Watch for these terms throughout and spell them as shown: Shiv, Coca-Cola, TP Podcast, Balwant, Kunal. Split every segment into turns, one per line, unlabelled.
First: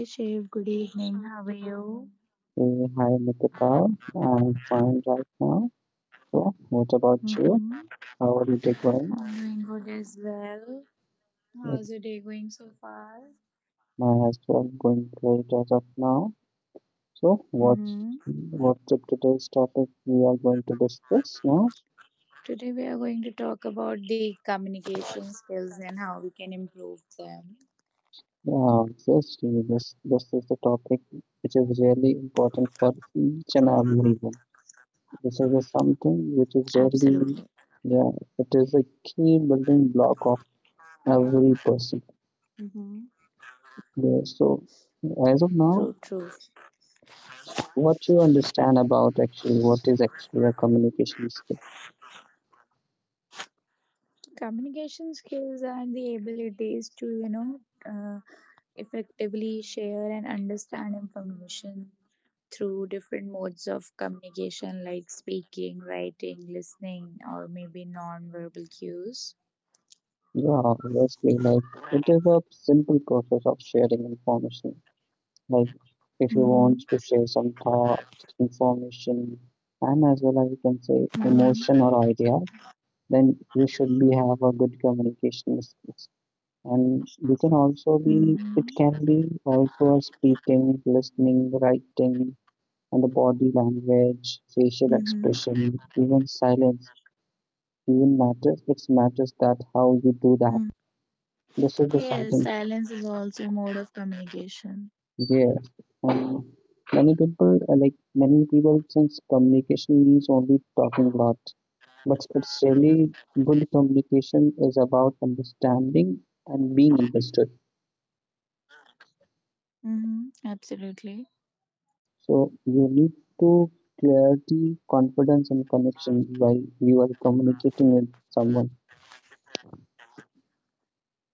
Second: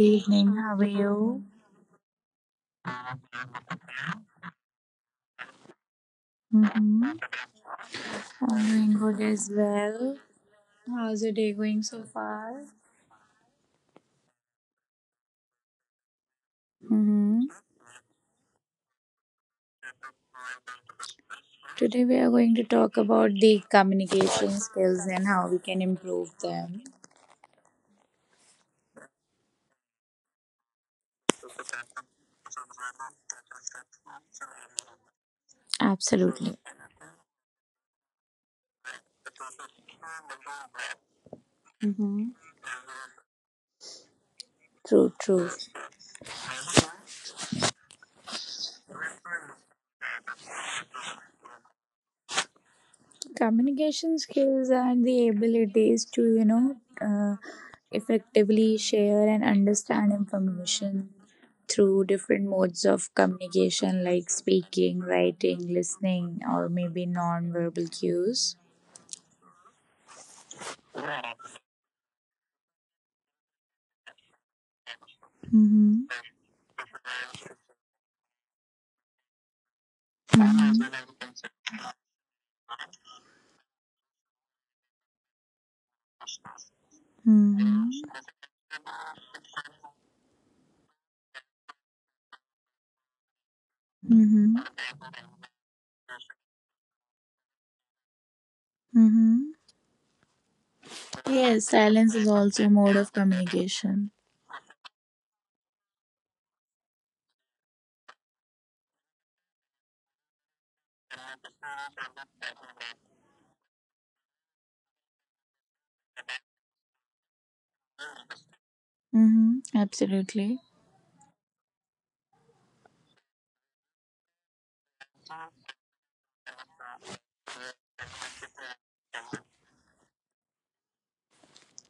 evening. How are you?
Hey, hi Nikita. I'm fine right now. So, what about
Mm-hmm.
you? How are you
I'm doing
doing?
good as well. How's your day going
It's
so far?
my as well going great as of now.
Mm-hmm.
So, what's Mm-hmm. what's the today's topic we are going to discuss
Today,
now?
we are going to talk about the communication skills and how we can improve them.
Yeah, yes, this is the topic which is really important for each and everyone. This is a
Absolutely.
something which is really yeah, it is a key building block of every
Mm-hmm.
person. Yeah,
True, true.
so, as of now, what you understand about actually what is actually a communication skill?
Communication skills are the abilities to, effectively share and understand information through different modes of communication like speaking, writing, listening, or maybe non-verbal cues.
Yeah, obviously, like it is a simple process of sharing information.
Mm-hmm.
Like if you want to share some thoughts, information, and as
Mm-hmm.
well as you can say emotion or idea, then you should be have a good communication skills. And you
Mm-hmm.
can also be it can be also speaking, listening, writing, and the body
Mm-hmm.
language, facial expression, even silence, even matters. It
Mm-hmm.
matters that how you do that.
Yes, silence is
This is the
also a mode
something.
of communication.
Yeah, and many people like many people since communication means only talking a lot, but it's really good communication is about understanding and being understood.
Mm-hmm. Absolutely.
So you need to clarity, confidence, and connection while you are communicating with someone.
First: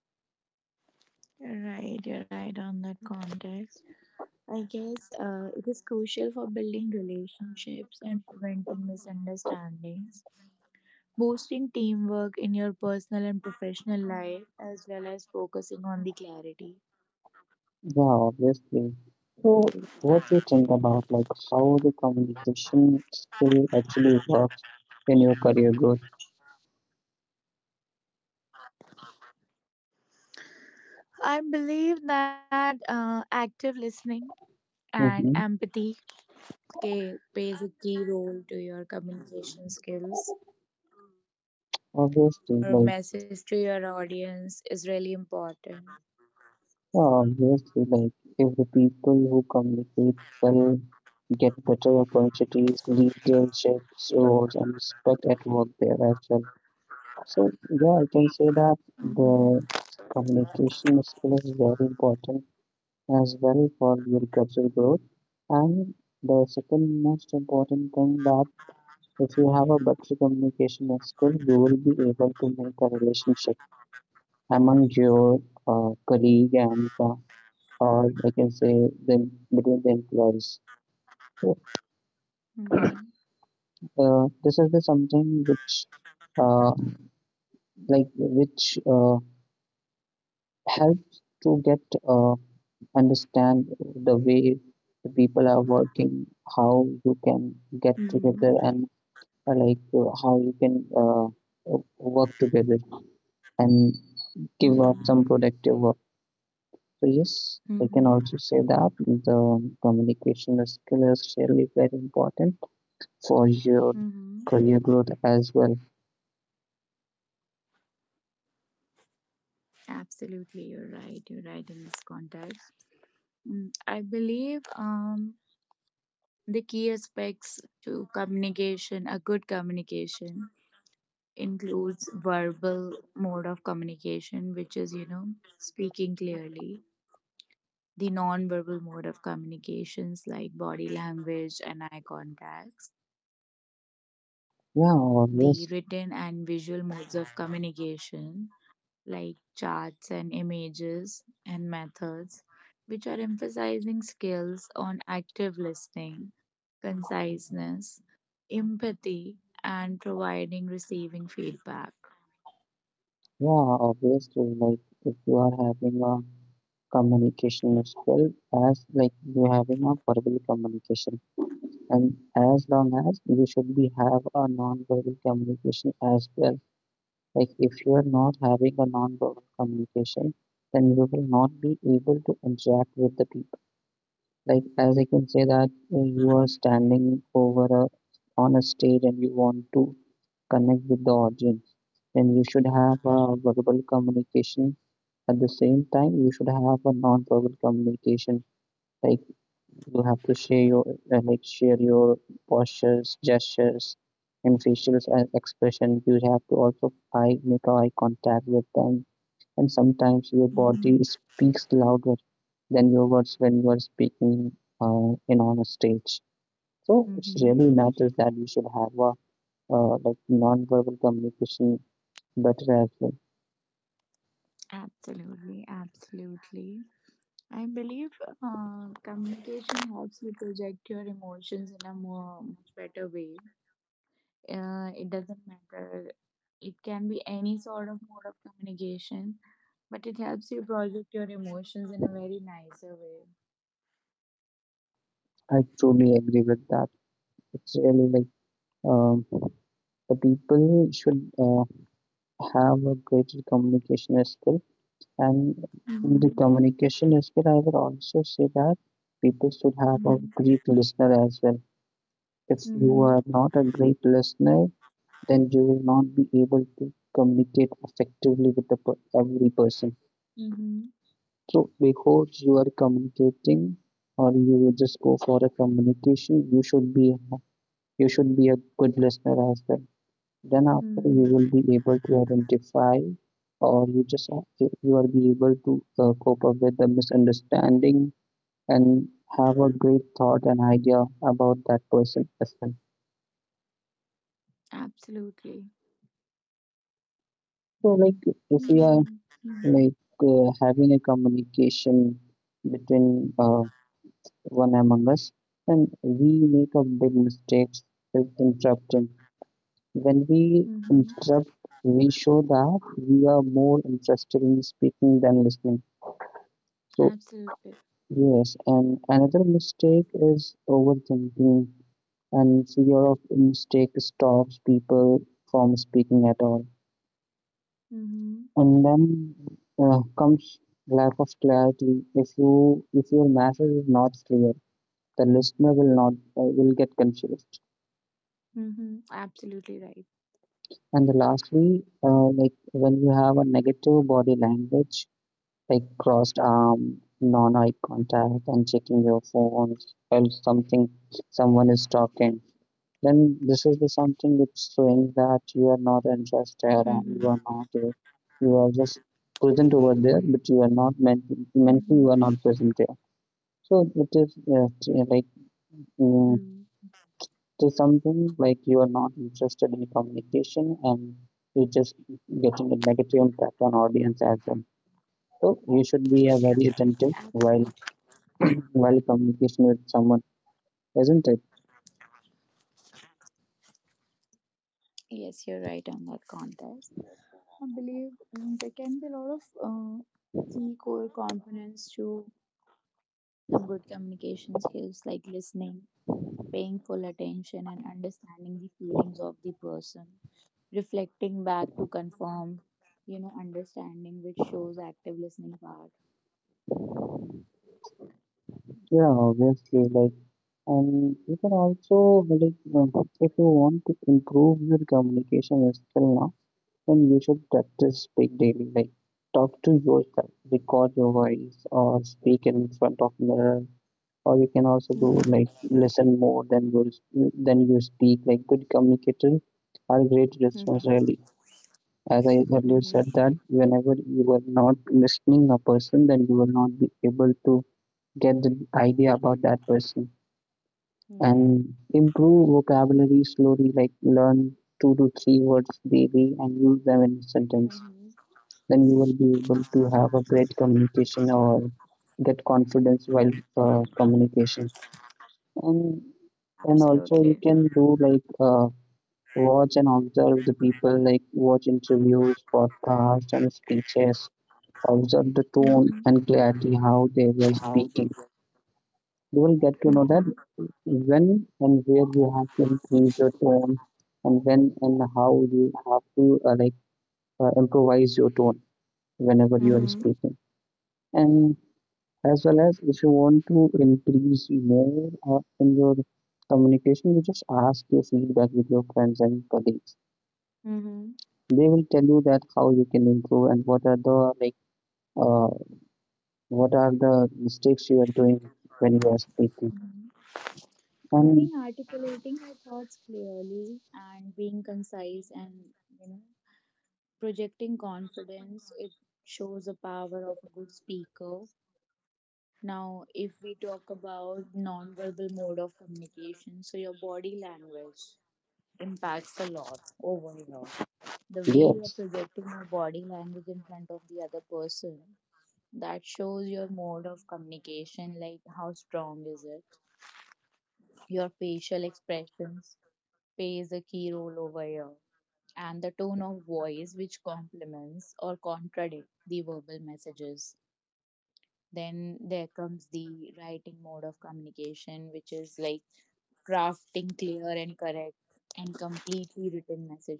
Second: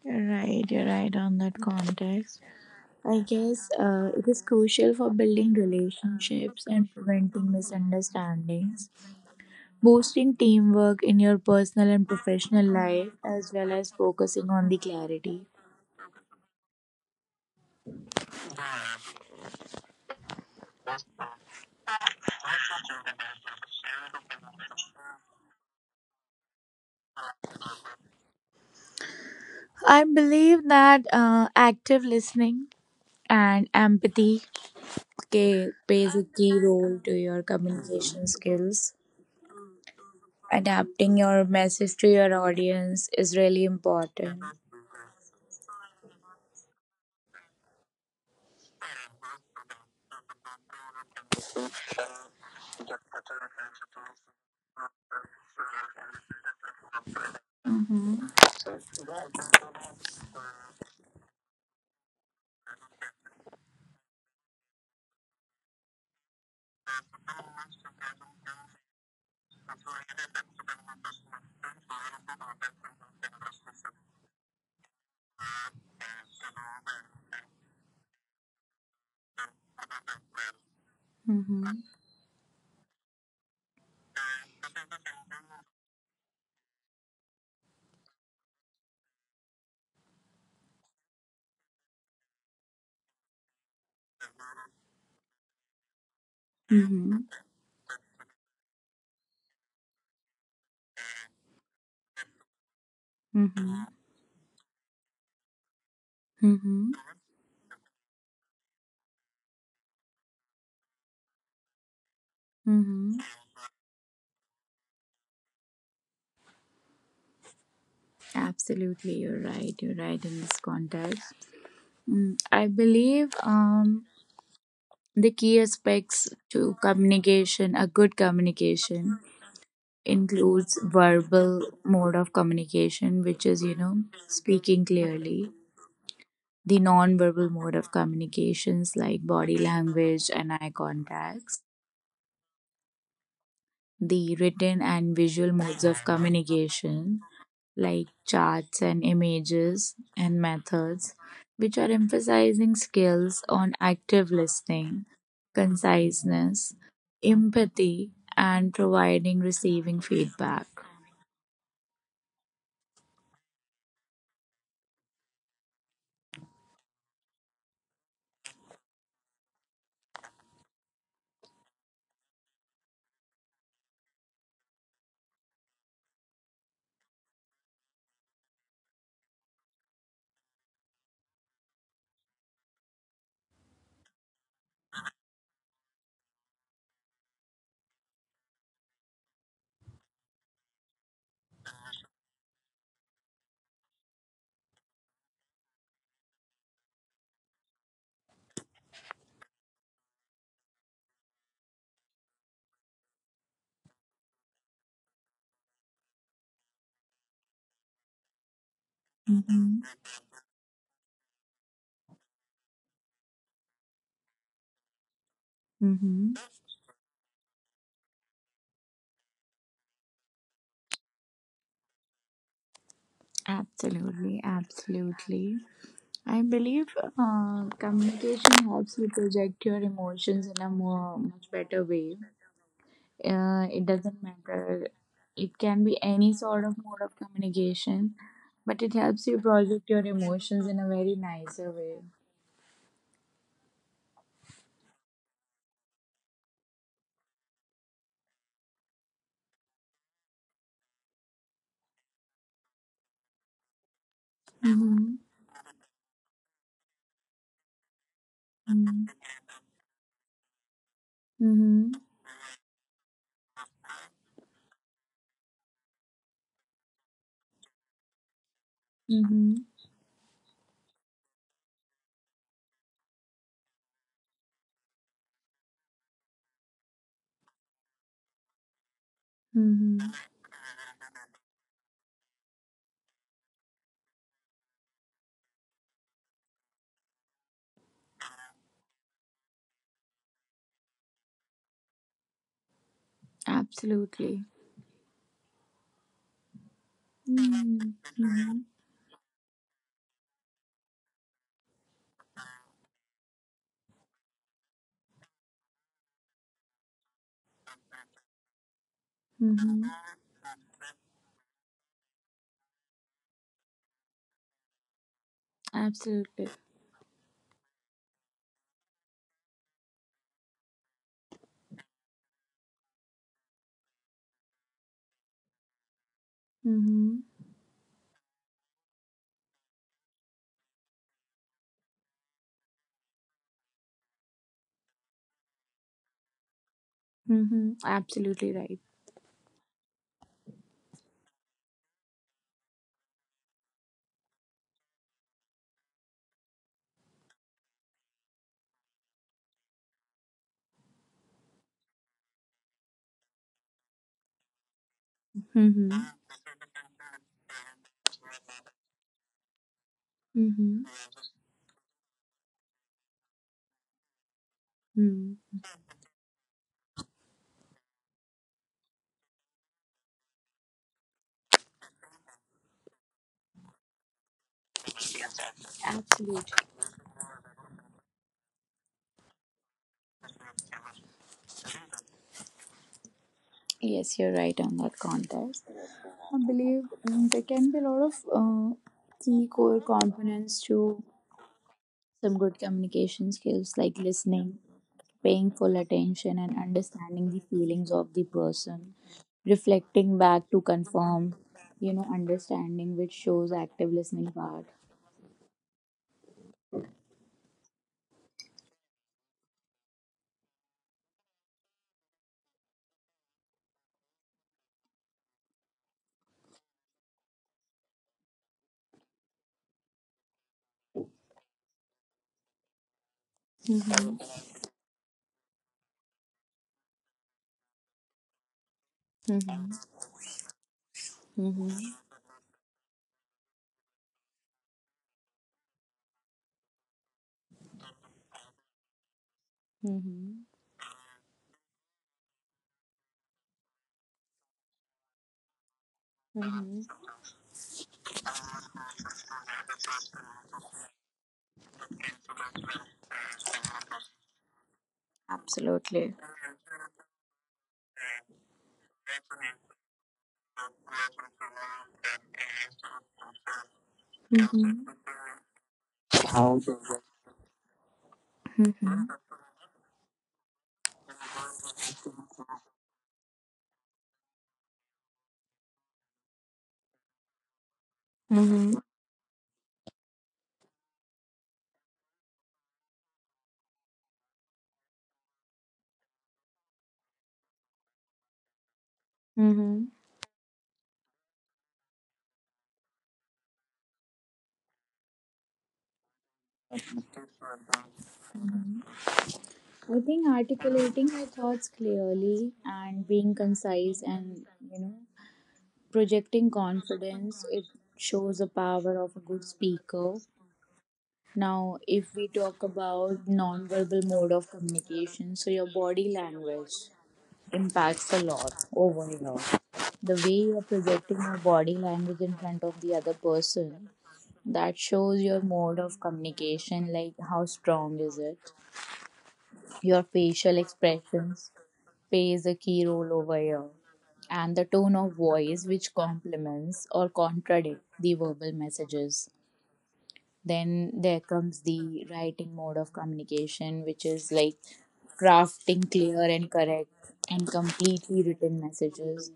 You're right. You're right on that context. I guess it is crucial for building relationships and preventing misunderstandings, boosting teamwork in your personal and professional life, as well as focusing on the clarity.
Yeah, obviously. What do you think about like how the communication skill actually works in your career growth?
I believe that active listening and empathy plays
Mm-hmm.
a key role to your communication skills. Adapting your message to your audience is
Obviously,
really
like
important.
yeah, obviously, like if the people who communicate well get better opportunities, leaderships, roles, and respect at work there as well.
Mm-hmm.
So yeah, I can say that the communication skill is very important as well for your career growth. And the second most important thing that if you have a better communication skill, you will be able to make a relationship among your colleague and or I can say the, between the employees. So,
Mm-hmm.
this is the something which uh, like which helps to get uh, understand the way the people are working, how you can
Mm-hmm.
get together and how you can work together and
Mm-hmm.
give out some productive work. So yes,
Mm-hmm.
I can also say that the communication skill is really very important for
Mm-hmm.
your career growth as well.
Absolutely, you're right. You're right in this context. I believe the key aspects to communication, a good communication, includes verbal mode of communication, which is, you know, speaking clearly, the non-verbal mode of communications like body language and eye contacts, the
Yeah, the
written and
obviously.
visual modes of communication, like charts and images and methods, which are emphasizing skills on active listening, conciseness, empathy, and providing receiving feedback.
Yeah, obviously, like if you are having a communication skill as like you having a verbal communication, and as long as you should be have a non-verbal communication as well. Like if you are not having a non-verbal communication, then you will not be able to interact with the people. Like as I can say that you are standing over a on a stage and you want to connect with the audience, then you should have a verbal communication. At the same time, you should have a non-verbal communication. Like you have to share your share your postures, gestures, and facial expression. You have to also eye make eye contact with them, and sometimes your
Mm-hmm.
body speaks louder than your words when you are speaking in on a stage. So
Mm-hmm.
it really matters that you should have a non-verbal communication better as well.
Absolutely, absolutely. I believe communication helps you project your emotions in a more much better way. It doesn't matter, it can be any sort of mode of communication, but it helps you project your emotions in a very nicer way.
I truly agree with that. It's really like um, the people should uh, have a greater communication skill. And
Mm-hmm.
in the communication as well, I would also say that people should have a great listener as well. If
Mm-hmm.
you are not a great listener, then you will not be able to communicate effectively with the every person.
Mm-hmm.
So before you are communicating or you will just go for a communication, you should be a good listener as well. Then
Mm-hmm.
after you will be able to identify or you are be able to cope up with the misunderstanding and have a great thought and idea about that person as well.
Absolutely.
So like if we
Mm-hmm.
are having a communication between uh, one among us, and we make a big mistakes with interrupting. When we
Mm-hmm.
interrupt, we show that we are more interested in speaking than listening. So
Absolutely.
yes, and another mistake is overthinking, and fear of mistake stops people from speaking at all.
Mm-hmm.
And then comes lack of clarity. If your message is not clear, the listener will not will get confused.
Mm-hmm. Absolutely right.
And lastly, when you have a negative body language, like crossed arm, non-eye contact, and checking your phones while something someone is talking, then this is the something which
Mm-hmm.
showing that you are not interested and you are not you are just
Mm-hmm.
present over there, but you are not mentally you are not present there. So it is
Mm.
uh, t- like mm, is something like you are not interested in communication, and you just getting a negative impact on audience as well.
Absolutely.
So you should be a very attentive while communication with someone, isn't it?
Yes, you're right on that context. I believe there can be a lot of key core components to some good communication skills, like listening, paying full attention, and understanding the feelings of the person, reflecting back to confirm, you know, understanding, which shows active listening part.
Yeah, obviously, like. And you can also, like, if you want to improve your communication skill now, then you should practice speak daily. Like, talk to yourself, record your voice, or speak in front of mirror. Or you can
Mm-hmm.
also do like listen more than you speak. Like, good communicators are great
Mm-hmm.
listeners. Mm-hmm. Really, as I earlier
Mm-hmm.
said that whenever you are not listening a person, then you will not be able to get the idea about that person,
Mm-hmm.
and improve vocabulary slowly, like learn two to three words daily and use them in a
Mm-hmm.
sentence. Then you will be able to have a great communication or get confidence while communication. And and
Absolutely.
also you can do like watch and observe the people, like watch interviews, podcasts, and speeches. Observe the
Mm-hmm.
tone and clarity how they were speaking. You will get to know that when and where you have to increase your tone, and when and how you have to improvise your tone
Mm-hmm.
whenever you are speaking. And as well as if you want to increase more in your communication, you just ask your feedback with your friends and colleagues.
Mm-hmm.
They will tell you that how you can improve and what are the uh, what are the mistakes you are doing when you are speaking
I think
and
articulating your thoughts clearly and being concise and, you know, projecting confidence, it shows the power of a good speaker. Now, if we talk about non-verbal mode of communication, so your body language impacts a lot overall. The way you're
yes
projecting your body language in front of the other person, that shows your mode of communication, like how strong is it. Your facial expressions plays a key role over here, and the tone of voice, which complements or contradicts the verbal messages. Then there comes the writing mode of communication, which is like crafting clear and correct and completely written messages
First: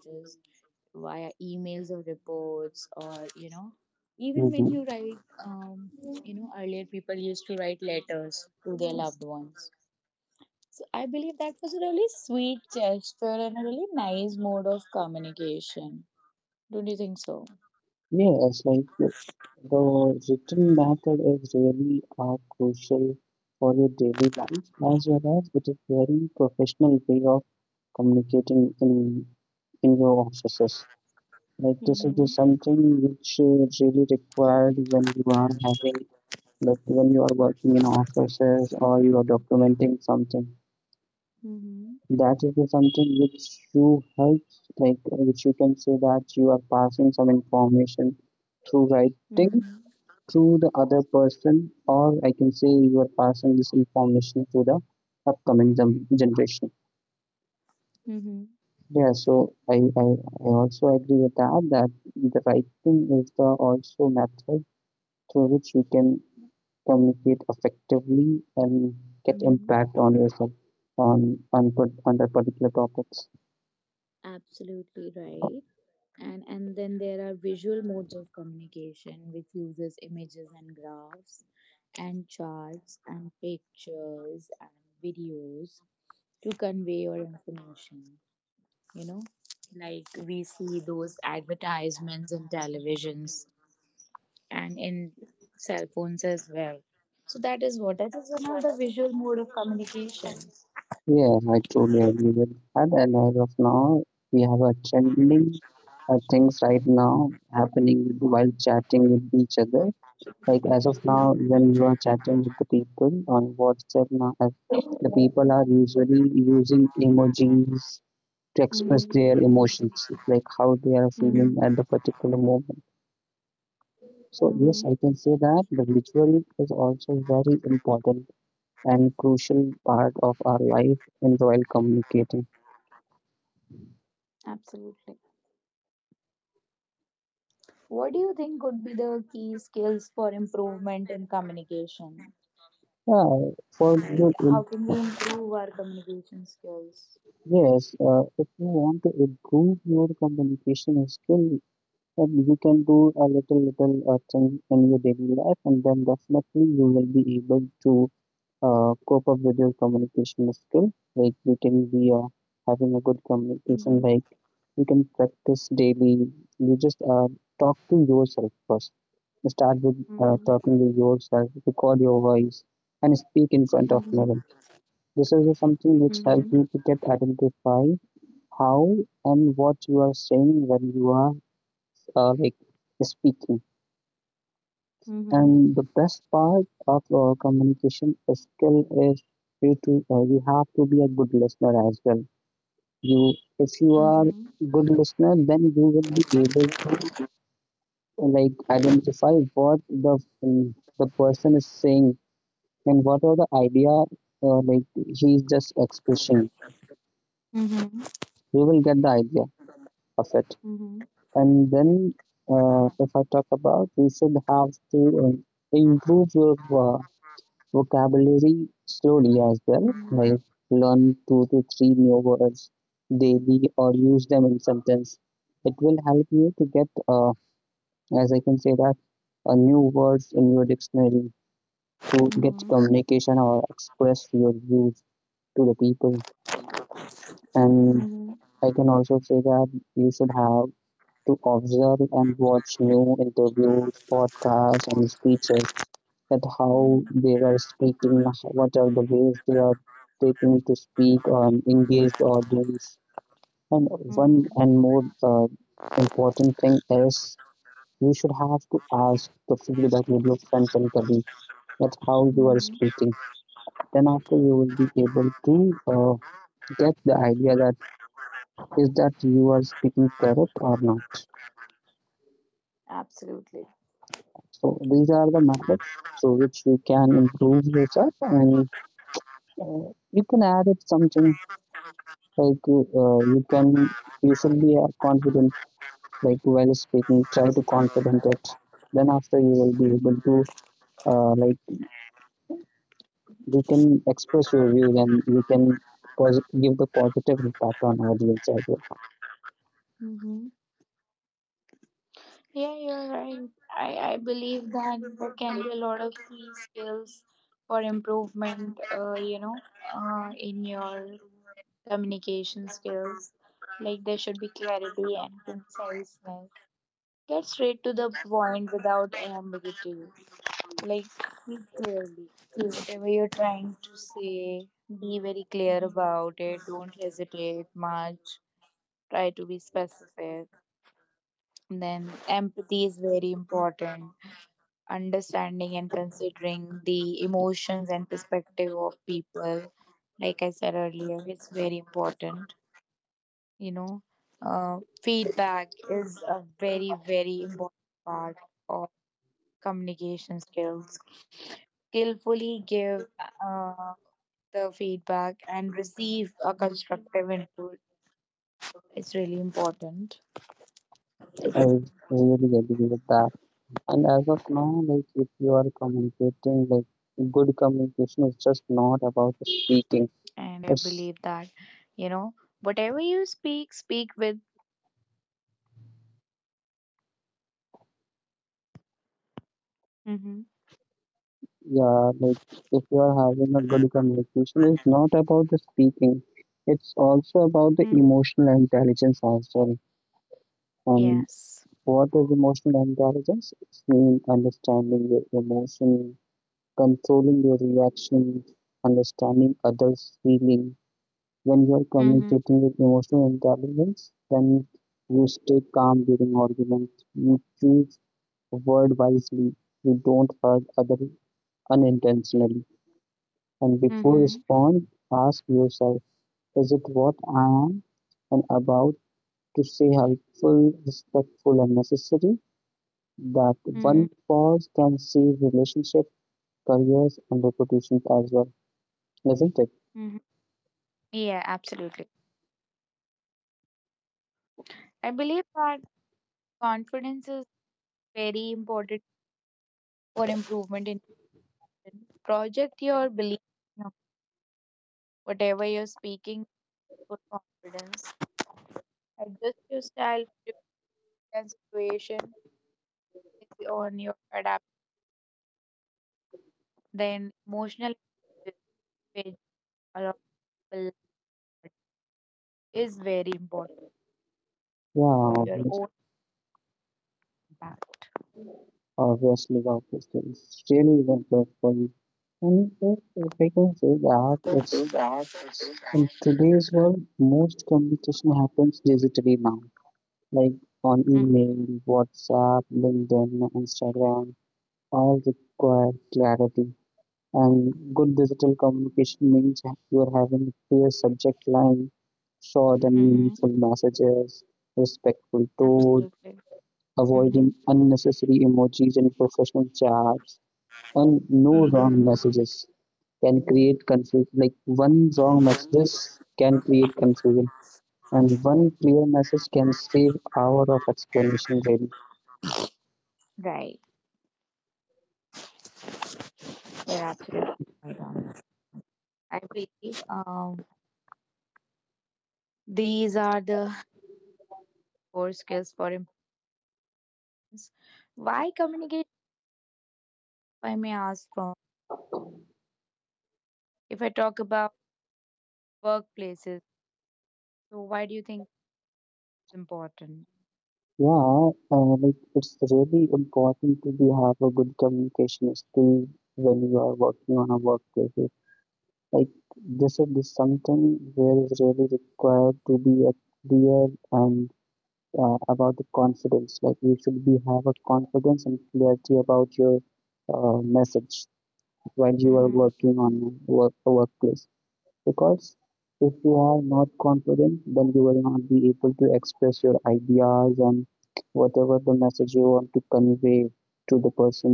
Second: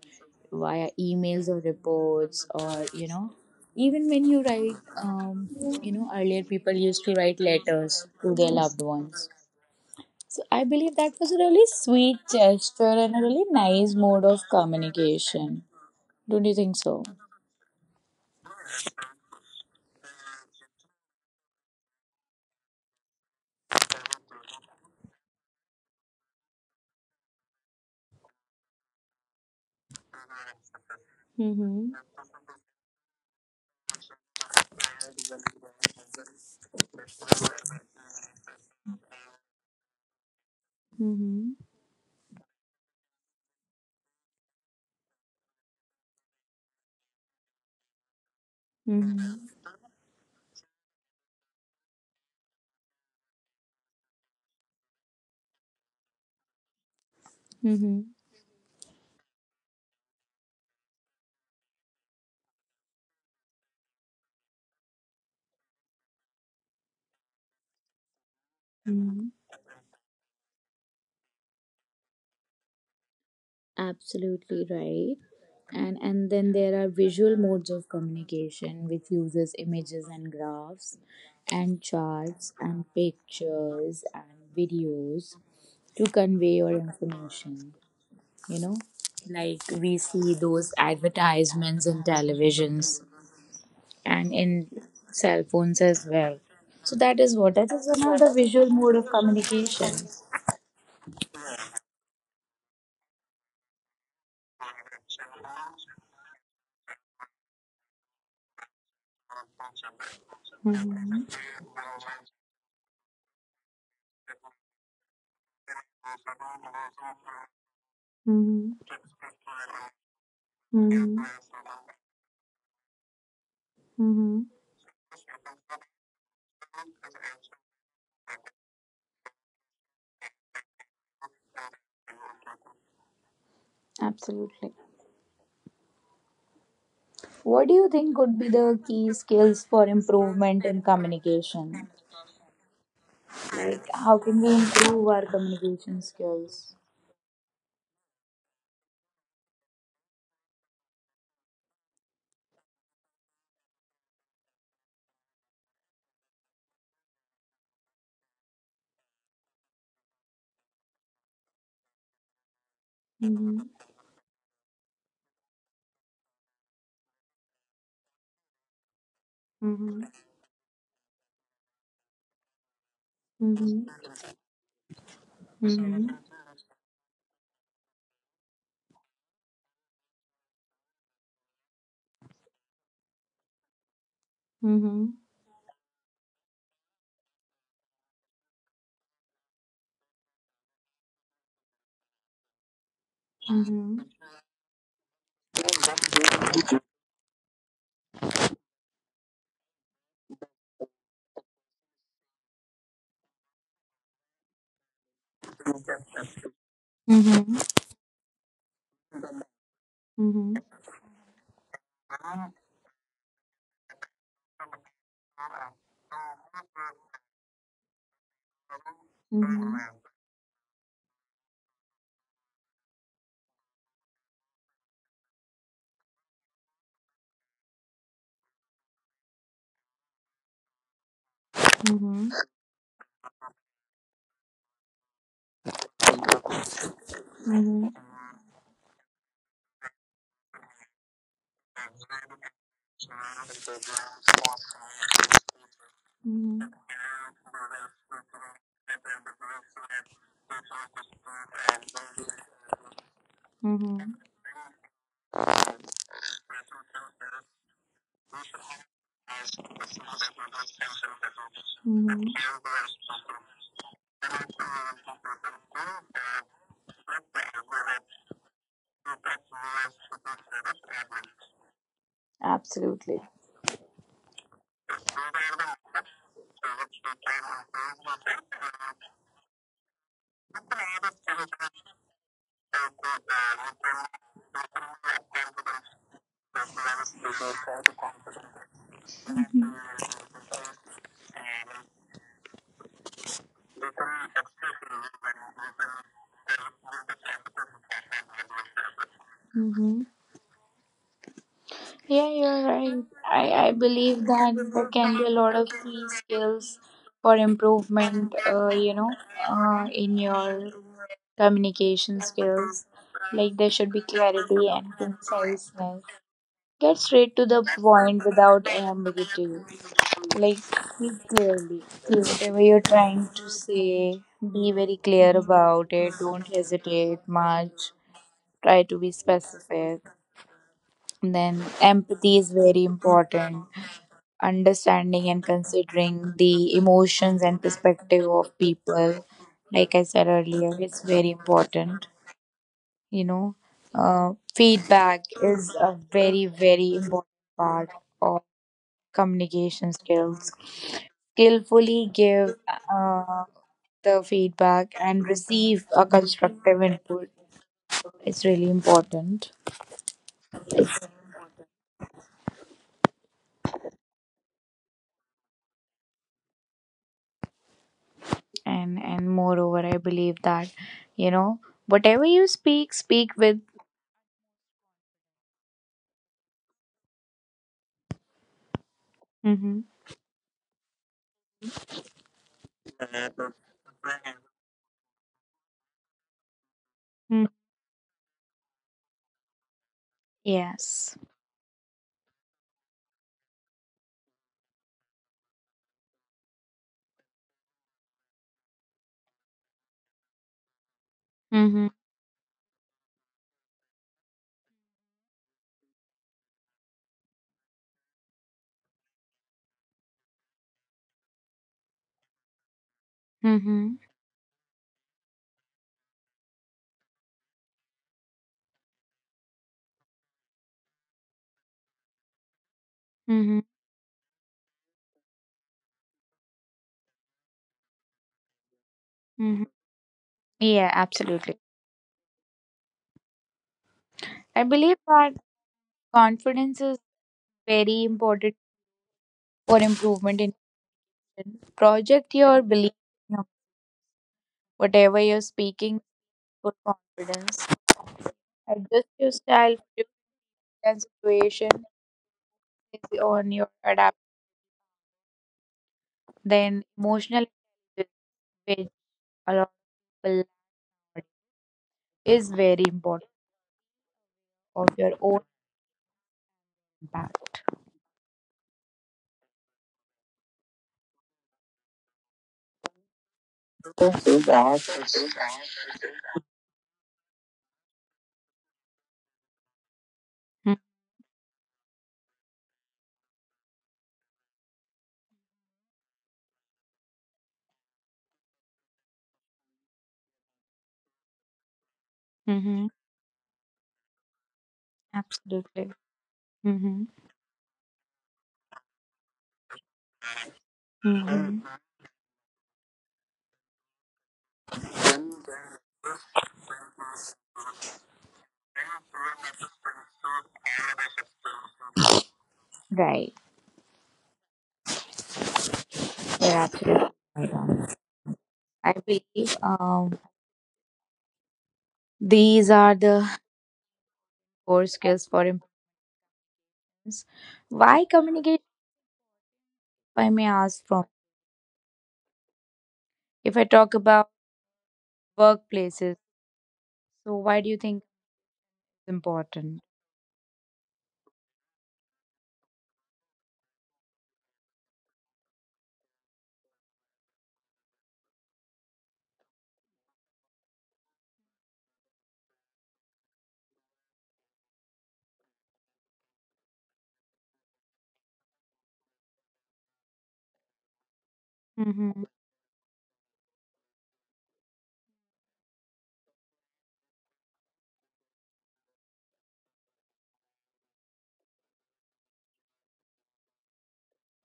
via emails or reports or, you know, even when you
hmm
write, um, you know, earlier people used to write letters to their loved ones, so I believe that was a really sweet gesture and a really nice mode of communication. Don't you think so?
Yes, like the written method is really crucial for your daily life, as well as it is very professional way of communicating in your offices. Like
Mm-hmm.
this is just something which is really required when you are having, like when you are working in offices or you are documenting something.
Mm-hmm.
That is the something which you helps, like which you can say that you are passing some information through writing
Mm-hmm.
to the other person, or I can say you are passing this information to the upcoming generation.
Mm-hmm.
Yeah, so I also agree with that that the writing is the also method through which you can communicate effectively and
Mm-hmm.
get impact on yourself put on the particular topics.
Absolutely right. And then there are visual modes of communication which uses images and graphs and charts and pictures and videos to convey your information. You know? Like we see those advertisements in televisions and in cell phones as well. So that is what, that is another visual mode of communication.
Yeah, I truly agree with that. And as of now, we have a trending things right now happening with, while chatting with each other. Like as of
Mm-hmm.
now, when you are chatting with the people on WhatsApp now, as the people are usually using emojis to
Mm-hmm.
express their emotions, like how they are
Mm-hmm.
feeling at the particular moment.
Mm-hmm.
So yes, I can say that the visual is also very important and crucial part of our life in while communicating.
Absolutely. What do you think could be the key skills for improvement in communication?
Yeah,
Like
for
how
the,
can we improve our communication skills?
yes, if you want to improve your communication skill, then you can do a little, little thing in your daily life, and then definitely you will be able to cope up with your communication skill. Like you can be having a good
Mm-hmm.
communication, like you can practice daily. You just talk to yourself first. Start
Mm-hmm.
with talking with yourself, record your voice, and speak in
Mm-hmm.
front of mirror. This is
Mm-hmm.
something which helps you to get identify how and what you are saying when you are uh, like speaking.
Mm-hmm.
And the best part of communication skill is you have to be a good listener as well. You if you are good listener, then you will be able to like identify what the person is saying, then what are the idea uh, like he is just expressing,
Mm-hmm. Mm-hmm.
we will get the idea of
Mm-hmm.
it. And then if I talk about, we should have to improve your vocabulary slowly as well, like learn two to three new words daily or use them in sentence. It will help you to get, as I can say that, new words in your dictionary to
Mm-hmm.
get communication or express your views to the people.
Mm-hmm.
And I can also say that you should have to observe and watch new interviews, podcasts, and speeches that how they are speaking, what are the ways they are taking to speak on engaged audience. And
Mm-hmm.
one and more important thing is you should have to ask the feedback with your friends and colleagues that
Mm-hmm.
how you are speaking. Then after you will be able to uh, get the idea that is that you are speaking correct or not.
Absolutely.
So these are the methods through which you can improve yourself and uh, you can add it something like you should be confident, like while speaking try to confident it, then after you will be able to uh, like you can express your views and you can give the positive impact on audience as well.
Hmm. Yeah, you're right. I believe that there can be a lot of key skills for improvement, in your communication skills. Like, there should be clarity and conciseness. Get straight to the point without ambiguity. Like, speak clearly. Whatever you're trying to say, be very clear about it. Don't hesitate much. Try to be specific. Then empathy is very important. Understanding and considering the emotions and perspective of people, like I said earlier, it's very important. You know, feedback is a very, very important part of communication skills. Skillfully give uh, the feedback and receive a constructive input. It's really important.
I really agree with that. And as of now, like if you are communicating, like good communication is just
and
not
and
about
moreover, I
speaking.
believe that,
It's
you know, whatever you speak, speak with hmm
yeah, like if you are having a good communication, it's not about the speaking. It's also about the emotional intelligence as well.
yes.
And what is emotional intelligence? It's mean understanding your emotion, controlling your reaction, understanding others' feeling. When you are,
Mm-hmm.
mm-hmm, communicating with emotional intelligence, then you stay calm during arguments. You choose word wisely. You don't hurt others unintentionally. And
Mm-hmm.
before, mm-hmm, respond, ask yourself, is it what I am and about to say helpful, respectful, and necessary? That,
Mm-hmm.
mm-hmm, one pause can save relationship, careers, and reputations as well, isn't
Mm-hmm.
it?
Yeah, absolutely. I believe that confidence is very important for improvement in project your belief. You know, whatever you're speaking with confidence, adjust yourself to the situation based on your adapt. Then emotional intelligence, which a lot of people lack, is very important of your
Yeah,
own
your Miss
impact.
obviously Gaussian skills still even powerful. And if I can say that it's in today's world, most communication happens digitally now, like on email, WhatsApp, LinkedIn, Instagram, all require clarity. And good digital communication means you are having clear subject line, short
Mm-hmm.
and meaningful messages, respectful
Absolutely.
tone, mm-hmm,
Mm-hmm.
avoiding unnecessary emojis and professional chats, and no,
Mm-hmm.
mm-hmm, wrong messages can create confusion. Like one wrong messages can create confusion, and one clear message can save hour of explanation. Really,
Right. You're absolutely right on. I believe these are the core skills for importance. Why communicate, if I may ask from? If I talk about workplaces, so why do you think it's important?
yeah, like it's really important to be have a good communication skill when you are working on a workplace. Like this is something where is really required to be a clear and about the confidence. Like you should be have a confidence and clarity about your message while
Mm-hmm.
you are, hmm, working on work, a workplace, because if you are not confident then you will not be able to express your ideas and whatever the message you want to convey to the person.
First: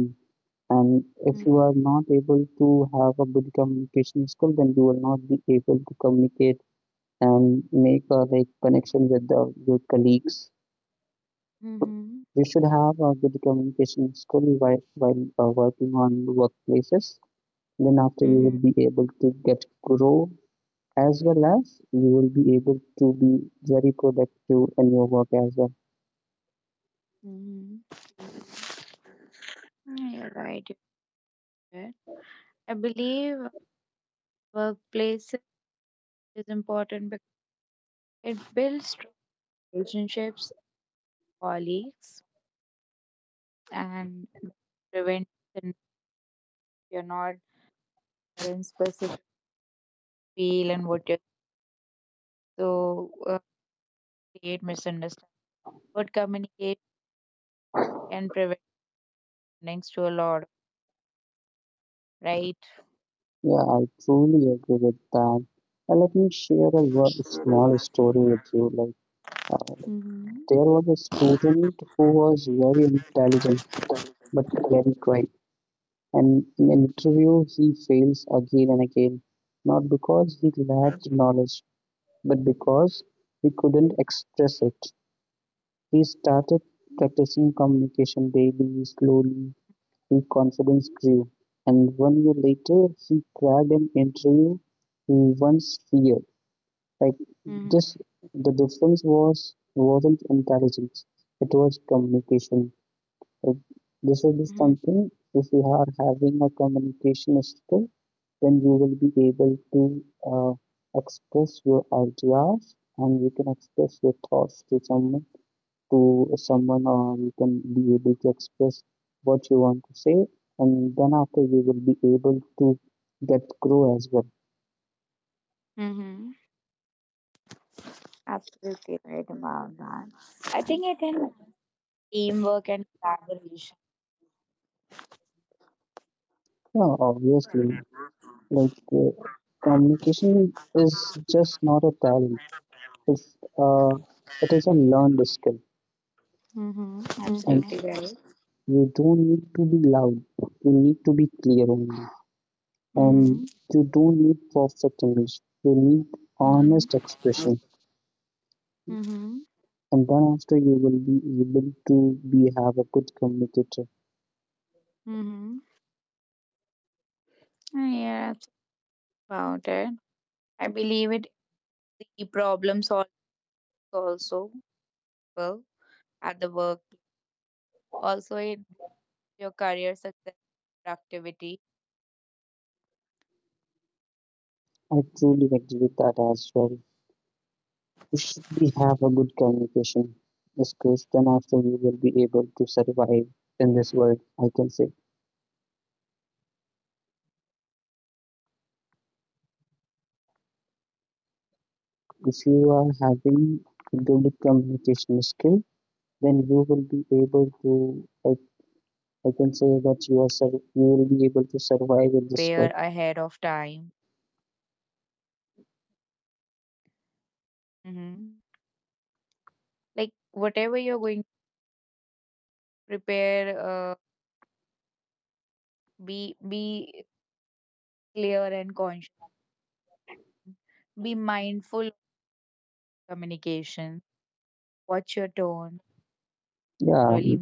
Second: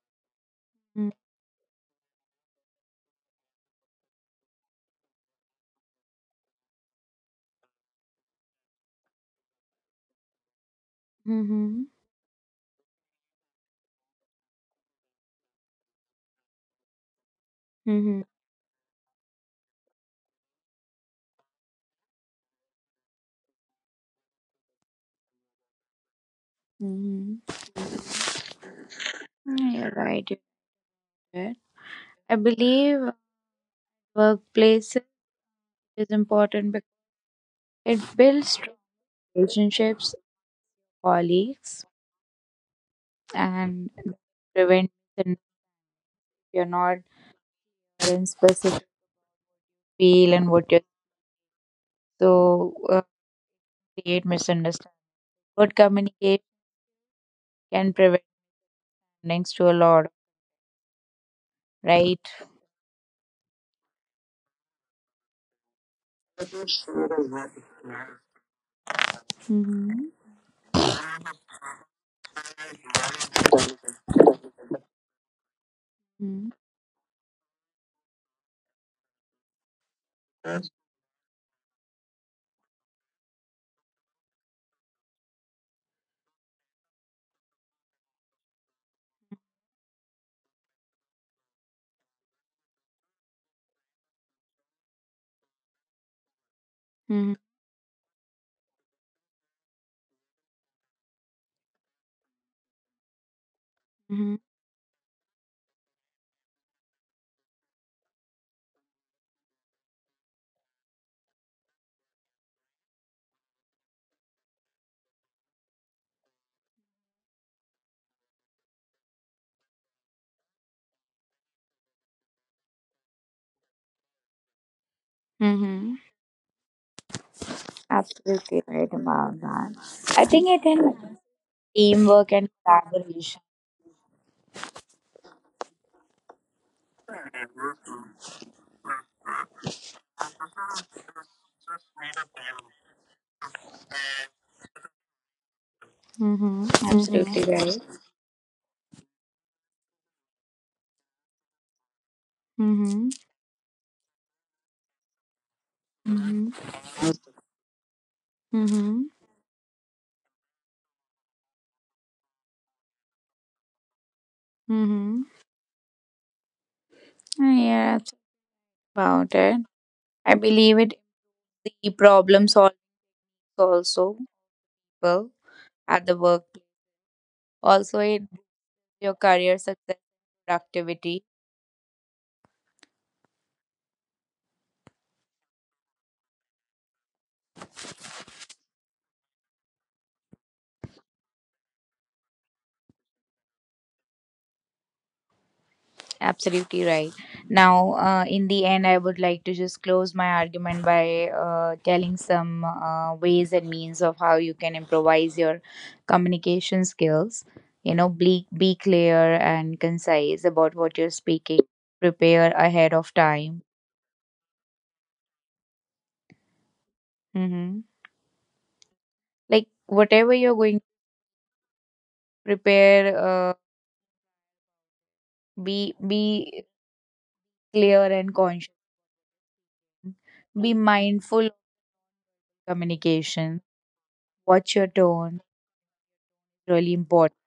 And
Mm-hmm.
if you, hmm, are not able to have a good communication skill then you will not be able to communicate and make a like connection with the, your colleagues.
Mm-hmm.
You should have a good communication skill while, while working on workplaces. Then
Mm-hmm.
after you will be able to get grow, as well as you will be able to be very productive in your work as well.
Hmm mm you are right. You're right. I believe workplaces is important because it builds strong relationships, colleagues, and prevent, and you're not in specific feel and what you're, so create misunderstanding. Good communication can prevent next to a lot, right?
Yeah, I truly agree with that. Let me share a small story with you. Like uh,
Mm-hmm.
there was a student who was very intelligent but very quiet, and
Mm-hmm.
in interview he fails again and again, not because he lacked knowledge, but because he couldn't express it. He started practicing communication daily. Slowly, his confidence grew, and one year later, he cracked an interview he once feared. Like this, the difference wasn't intelligence; it was communication. Like, this will
Mm-hmm.
be something. If you are having a communication skill, then you will be able to uh, express your ideas and you can express your thoughts to someone, to or you can be able to express what you want to say, and then after you will be able to get grow as well.
Mm-hmm. Absolutely right about that. I think it in teamwork and collaboration.
Yeah, obviously, like communication is just not a talent, it's uh it is a learned skill.
Mm-hmm.
and
Absolutely, Mhm,
and
right.
you don't need to be loud, you need to be clear only.
Mm-hmm.
And you don't need perfect english, you need
Mm-hmm.
honest expression,
Mm-hmm.
and then after you will be able to be have a good communicator.
Mm-hmm. Yeah, that's about it. I believe it the problem solves also, people at the workplace, also in your career success, productivity.
I truly agree with that as well. You should be have a good communication skills. Then after you will be able to survive in this world, I can say.
Absolutely right. Now, in the end, I would like to just close my argument by telling
If
some
you are
ways
having
and means of
good
how you can
communication
improvise your
skill, then you
communication
will be
skills.
able
You
to.
know,
I,
be clear
I can say
and
that you are
concise about what
you
you're
will be able
speaking,
to survive in this
prepare
world.
ahead of time. Hmm. Like, whatever you're going to prepare, be clear and conscious. Be mindful of communication. Watch your tone. Really
Yeah,
important.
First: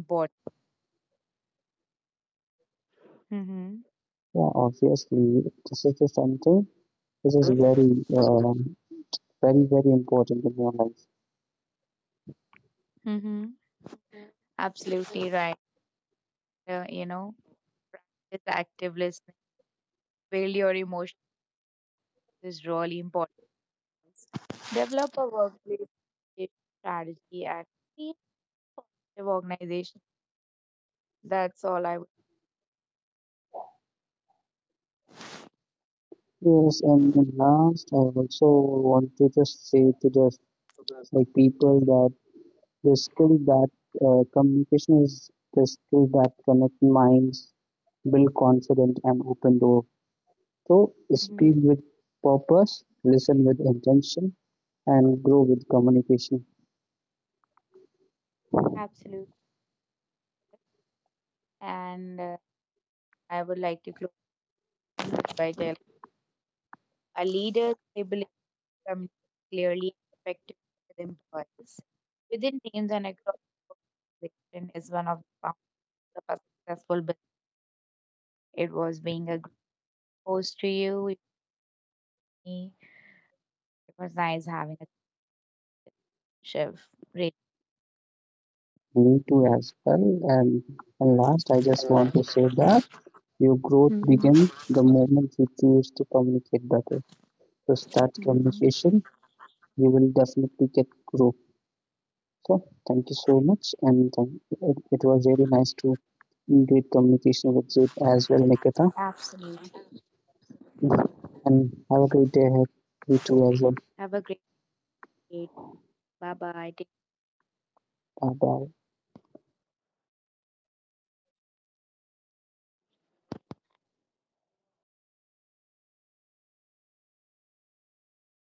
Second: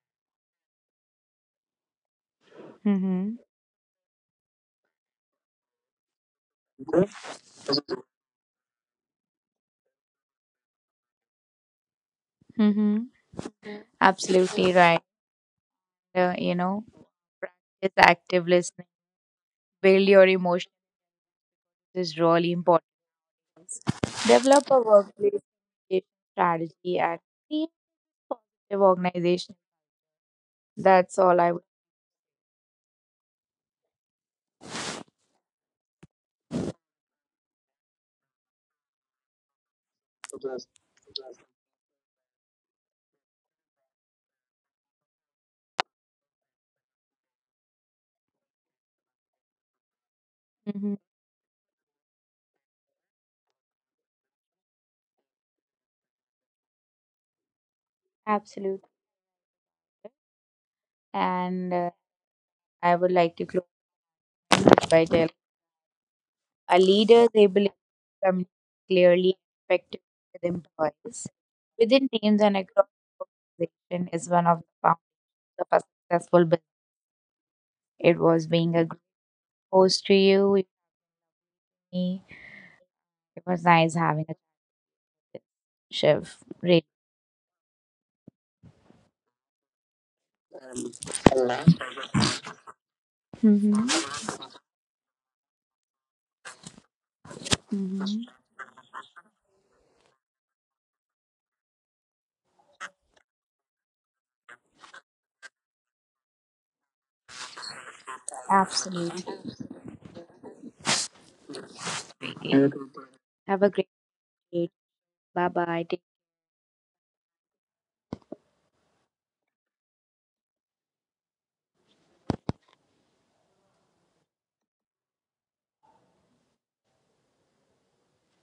Mm-hmm.
yeah. Obviously, this is something. This is very. um Very, very important in your life.
Mm-hmm. Absolutely right. You know, practice active listening. Build your emotions is really important. Develop a workplace communication strategy and create a positive organization. That's all I would.
Yes, and last I also want to just say to the like people that the skill that communication is the skill that connect minds, build confidence and open door. So,
Mm-hmm.
hmm, speak with purpose, listen with intention, and grow with communication.
Absolutely. And I would like to close by this. A leader's ability to communicate clearly and effectively with employees within teams and across the organization is one of the founders of a successful business. It was being a good host to you, with me. It was nice having a chat with Shiv. Really.
Me too as well. And last I just want to say that your growth, hmm,
Mm-hmm.
begins the moment you choose to communicate better. So start, hmm,
Mm-hmm.
communication, we will definitely get grow. So thank you so much, and it was really nice to do communication with you as well, Nikita.
Absolutely.
And have a great day ahead, you too as
Have
well.
a great day. Bye bye.
Bye bye.